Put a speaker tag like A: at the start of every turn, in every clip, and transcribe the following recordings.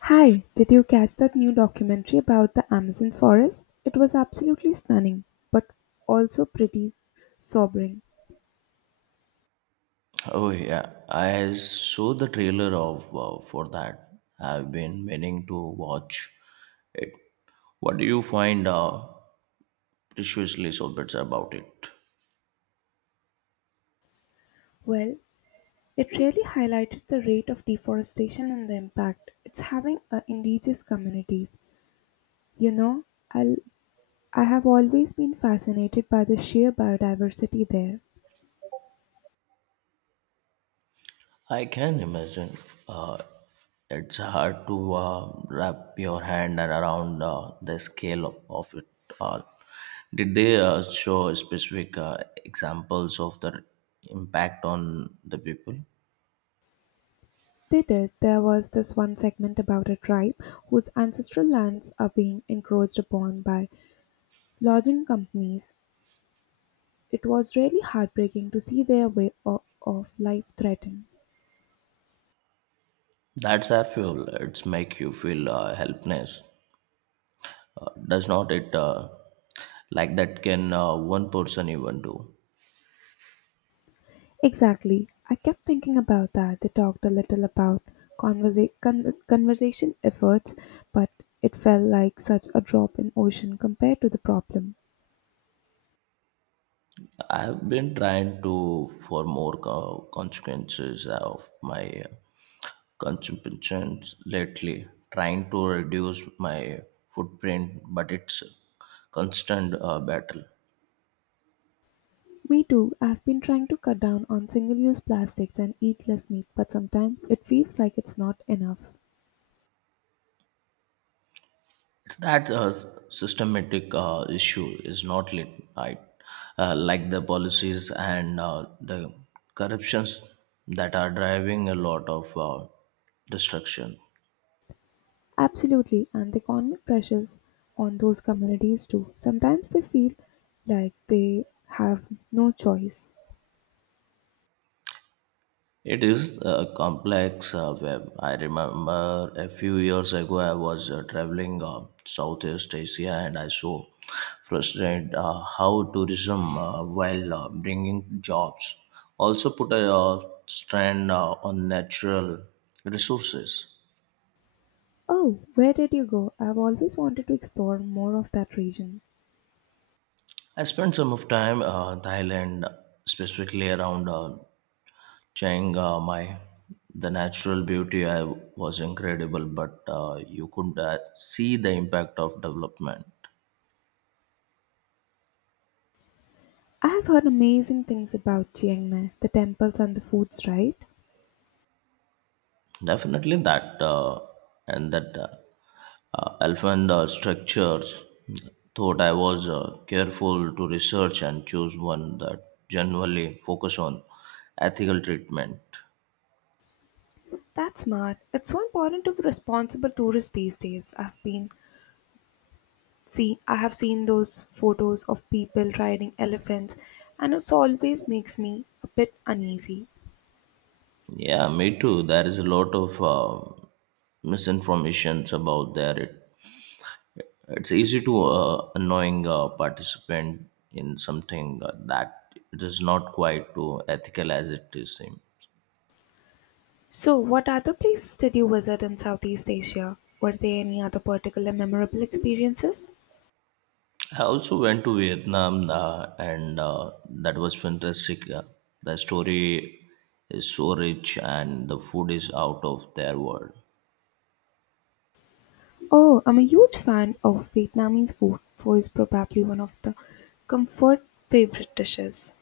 A: Hi, did you catch that new documentary about the Amazon forest? It was absolutely stunning, but also pretty sobering.
B: Oh yeah, I saw the trailer of for that. I've been meaning to watch it. What do you find preciously so bits about it?
A: Well, it really highlighted the rate of deforestation and the impact it's having on indigenous communities. You know, I'll, I have always been fascinated by the sheer biodiversity there.
B: I can imagine. Uh, it's hard to wrap your hand around the scale of it all. Did they show specific examples of the impact on the people?
A: They did. There was this one segment about a tribe whose ancestral lands are being encroached upon by lodging companies. It was really heartbreaking to see their way of life threatened.
B: That's I feel. It's make you feel helpless, does not it, like that can, one person even do?
A: Exactly. I kept thinking about that. They talked a little about conversation efforts, but it felt like such a drop in ocean compared to the problem.
B: I've been trying to for more consequences of my consumptions lately, trying to reduce my footprint, but it's constant battle.
A: Me too. I've been trying to cut down on single-use plastics and eat less meat, but sometimes it feels like it's not enough.
B: It's that systematic issue is not lit, right, like the policies and the corruptions that are driving a lot of destruction.
A: Absolutely, and the economic pressures on those communities too. Sometimes they feel like they have no choice.
B: It is a complex web. I remember a few years ago I was traveling Southeast Asia and I saw frustrated how tourism, while bringing jobs, also put a strain on natural resources.
A: Oh, where did you go? I've always wanted to explore more of that region.
B: I spent some of time Thailand, specifically around Chiang Mai, the natural beauty I was incredible, but you could see the impact of development.
A: I have heard amazing things about Chiang Mai, the temples and the foods, right?
B: Definitely that, and that elephant structures. Thought I was careful to research and choose one that generally focus on ethical treatment.
A: That's smart. It's so important to be responsible tourists these days. I have seen those photos of people riding elephants and it always makes me a bit uneasy.
B: Yeah, me too. There is a lot of misinformations about their. It's easy to annoying a participant in something that it is not quite too ethical as it is seem.
A: So what other places did you visit in Southeast Asia? Were there any other particular memorable experiences?
B: I also went to Vietnam and that was fantastic. The story is so rich and the food is out of their world.
A: Oh, I'm a huge fan of Vietnamese food, pho is probably one of the comfort favorite dishes.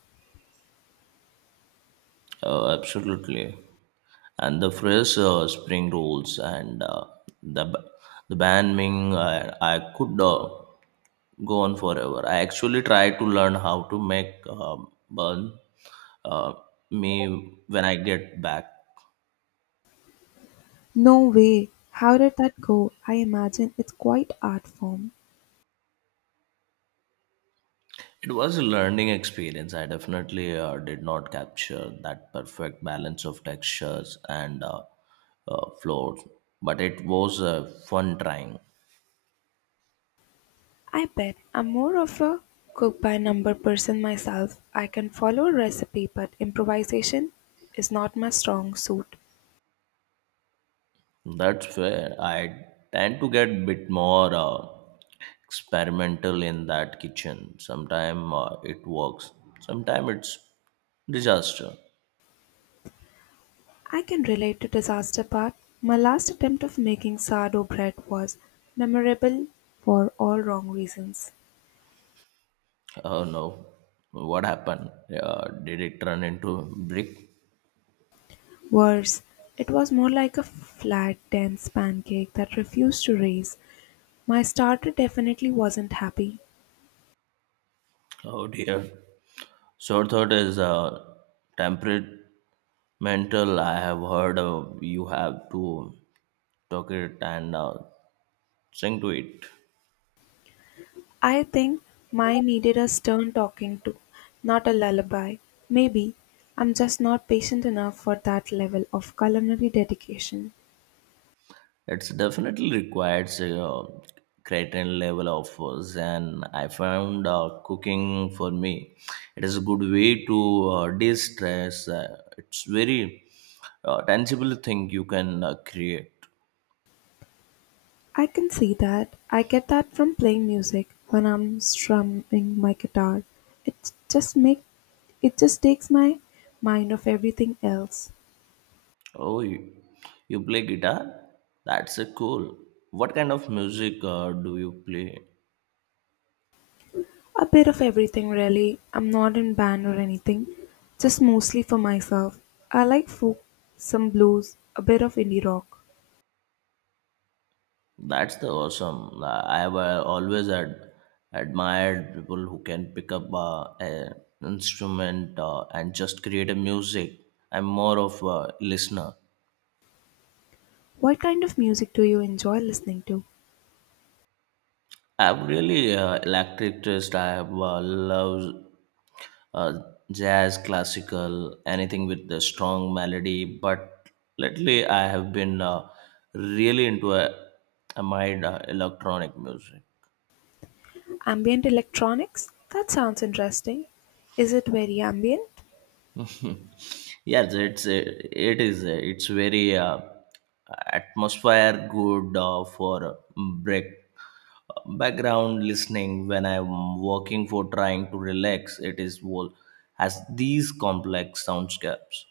B: Absolutely. And the fresh spring rolls and the, the banh mi, I could go on forever. I actually try to learn how to make burn uh, me when I get back.
A: No way. How did that go? I imagine it's quite art form.
B: It was a learning experience. I definitely did not capture that perfect balance of textures and floors, but it was fun trying.
A: I bet I'm more of a cook by number person myself. I can follow a recipe, but improvisation is not my strong suit.
B: That's where I tend to get bit more experimental in that kitchen. Sometimes it works, sometimes it's disaster.
A: I can relate to disaster part. My last attempt of making sourdough bread was memorable for all wrong reasons.
B: Oh no. What happened? Did it turn into brick?
A: Worse, it was more like a flat, dense pancake that refused to raise. My starter definitely wasn't happy.
B: Oh dear. Short thought is temperamental. I have heard you have to talk it and sing to it.
A: I think mine needed a stern talking to, not a lullaby. Maybe I'm just not patient enough for that level of culinary dedication.
B: It's definitely requires a certain level of zen. I found cooking for me. It is a good way to de-stress. It's very tangible thing you can create.
A: I can see that. I get that from playing music when I'm strumming my guitar. It just make it just takes my mind off everything else.
B: Oh, you play guitar? That's a cool. What kind of music do you play?
A: A bit of everything, really. I'm not in band or anything, just mostly for myself. I like folk, some blues, a bit of indie rock.
B: That's the awesome. I have always admired people who can pick up an instrument and just create a music. I'm more of a listener.
A: What kind of music do you enjoy listening to?
B: I've really electric twist. I have loves uh, jazz, classical, anything with the strong melody. But lately, I have been really into a mind electronic music.
A: Ambient electronics? That sounds interesting. Is it very ambient?
B: Yes, it's it is it's very atmosphere good for break background listening when I'm working for trying to relax, it is well has these complex soundscapes.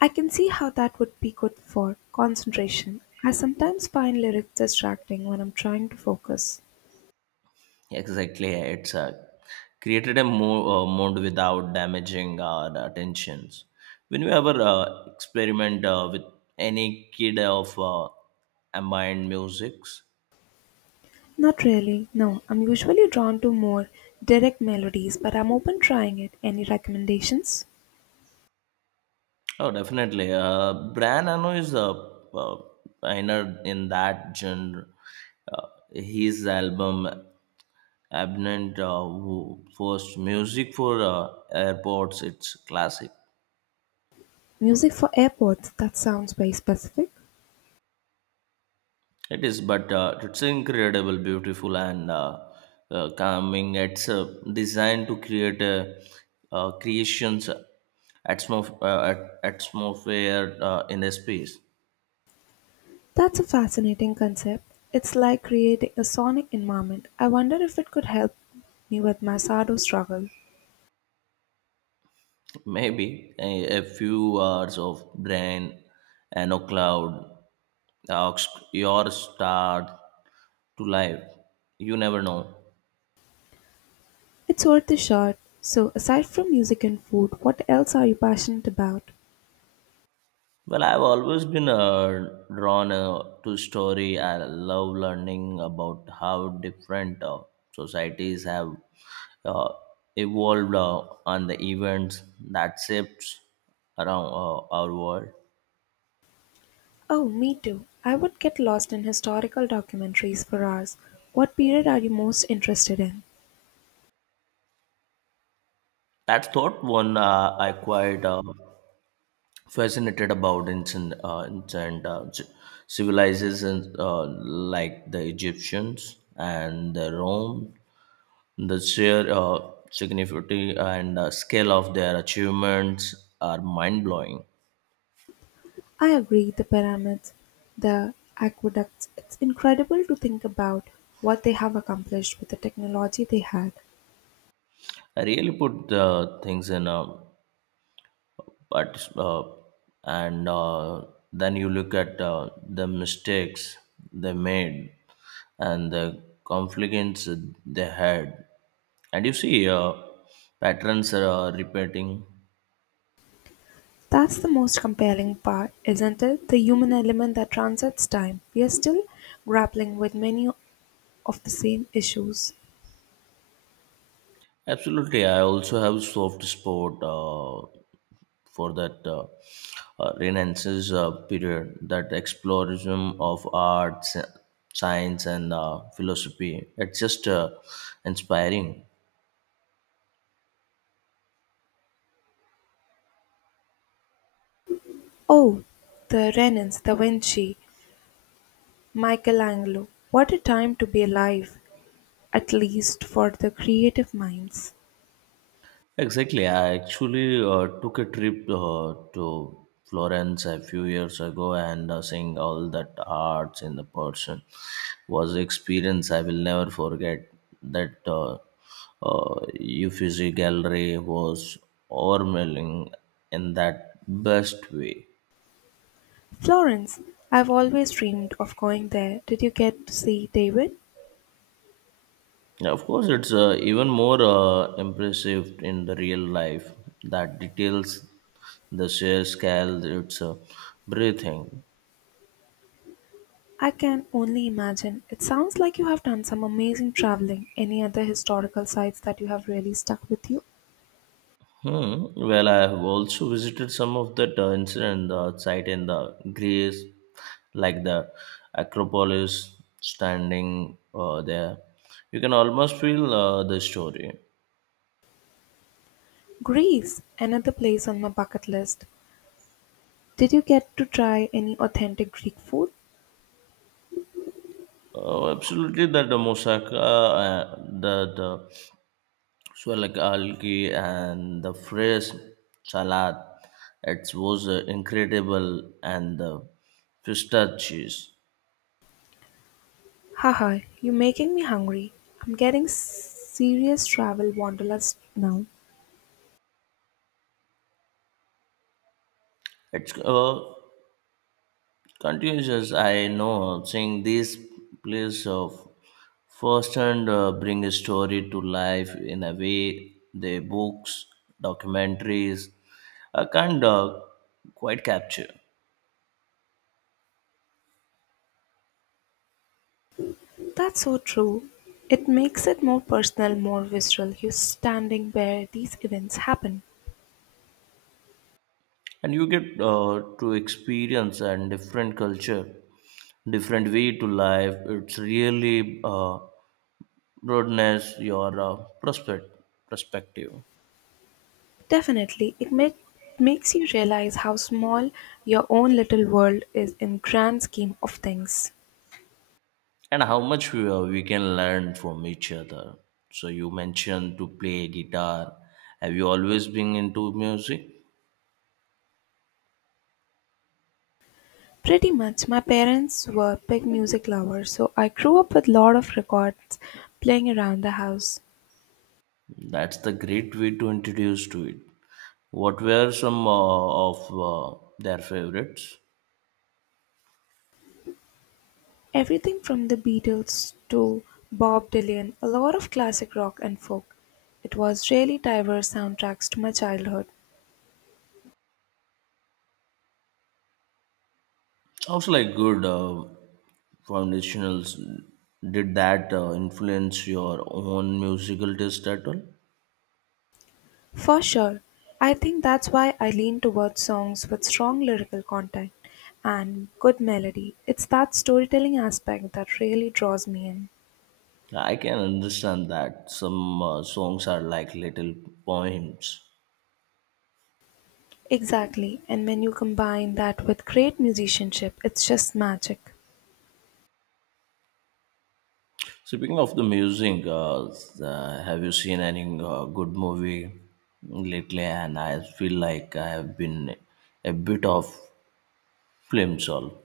A: I can see how that would be good for concentration. I sometimes find lyrics distracting when I'm trying to focus.
B: Exactly, it's created a mode without damaging our attentions. When you ever experiment with any kid of ambient musics?
A: Not really, no. I'm usually drawn to more direct melodies, but I'm open trying it. Any recommendations?
B: Oh, definitely. Brian Eno is a pioneer in that genre. Uh, his album Abnent who first music for airports. It's classic.
A: Music for airports that sounds very specific?
B: It is, but it's incredible, beautiful, and calming. It's designed to create a creations atmosphere in a space.
A: That's a fascinating concept. It's like creating a sonic environment. I wonder if it could help me with my shadow struggle.
B: Maybe a few hours of brain and a cloud, ox- your start to life. You never know.
A: It's worth a shot. So, aside from music and food, what else are you passionate about?
B: Well, I've always been drawn to story. I love learning about how different societies have uh, evolved on the events that shifts around our world.
A: Oh, me too. I would get lost in historical documentaries for hours. What period are you most interested in?
B: That's thought one, I quite fascinated about ancient civilizations like the Egyptians and the Rome. The sheer significance and scale of their achievements are mind blowing.
A: I agree, the pyramids, the aqueducts. It's incredible to think about what they have accomplished with the technology they had.
B: I really put the things in a, but and then you look at the mistakes they made and the conflicts they had, and you see patterns are repeating.
A: That's the most compelling part, isn't it? The human element that transcends time. We are still grappling with many of the same issues.
B: Absolutely, I also have soft spot for that renaissance period, that exploration of arts, science, and philosophy, it's just inspiring.
A: Oh, the Renans, Da Vinci, Michelangelo. What a time to be alive, at least for the creative minds.
B: Exactly. I actually took a trip to Florence a few years ago, and seeing all that arts in the person was experience I will never forget. That uh, Uffizi Gallery was overwhelming in that best way.
A: Florence, I've always dreamed of going there. Did you get to see David?
B: Yeah, of course, it's even more impressive in the real life. That details, the sheer scale, it's breathing.
A: I can only imagine. It sounds like you have done some amazing traveling. Any other historical sites that you have really stuck with you?
B: Hmm. Well, I have also visited some of the incident site in the Greece, like the Acropolis, standing there. You can almost feel the story.
A: Greece, another place on my bucket list. Did you get to try any authentic Greek food?
B: Oh, absolutely, that the moussaka, the swalak algae and the fresh salad, it was incredible, and the feta cheese.
A: Haha, you're making me hungry. I'm getting serious travel wanderlust now.
B: It's Confucius, I know, seeing this place of firsthand bring a story to life in a way the books, documentaries can't quite capture.
A: That's so true. It makes it more personal, more visceral. You're standing where these events happen.
B: And you get to experience and different culture, different way to life. It's really broadness your prospect perspective.
A: Definitely, makes you realize how small your own little world is in grand scheme of things.
B: And how much we can learn from each other. So you mentioned to play guitar, have you always been into music?
A: Pretty much. My parents were big music lovers, so I grew up with a lot of records playing around the house.
B: That's the great way to introduce to it. What were some of their favorites?
A: Everything from the Beatles to Bob Dylan, a lot of classic rock and folk. It was really diverse soundtracks to my childhood.
B: Sounds like good foundationals. Did that influence your own musical taste at all?
A: For sure. I think that's why I lean towards songs with strong lyrical content and good melody. It's that storytelling aspect that really draws me in.
B: I can understand that, some songs are like little poems.
A: Exactly. And when you combine that with great musicianship, it's just magic.
B: Speaking of the music, have you seen any good movie lately? And I feel like I have been a bit of film soul.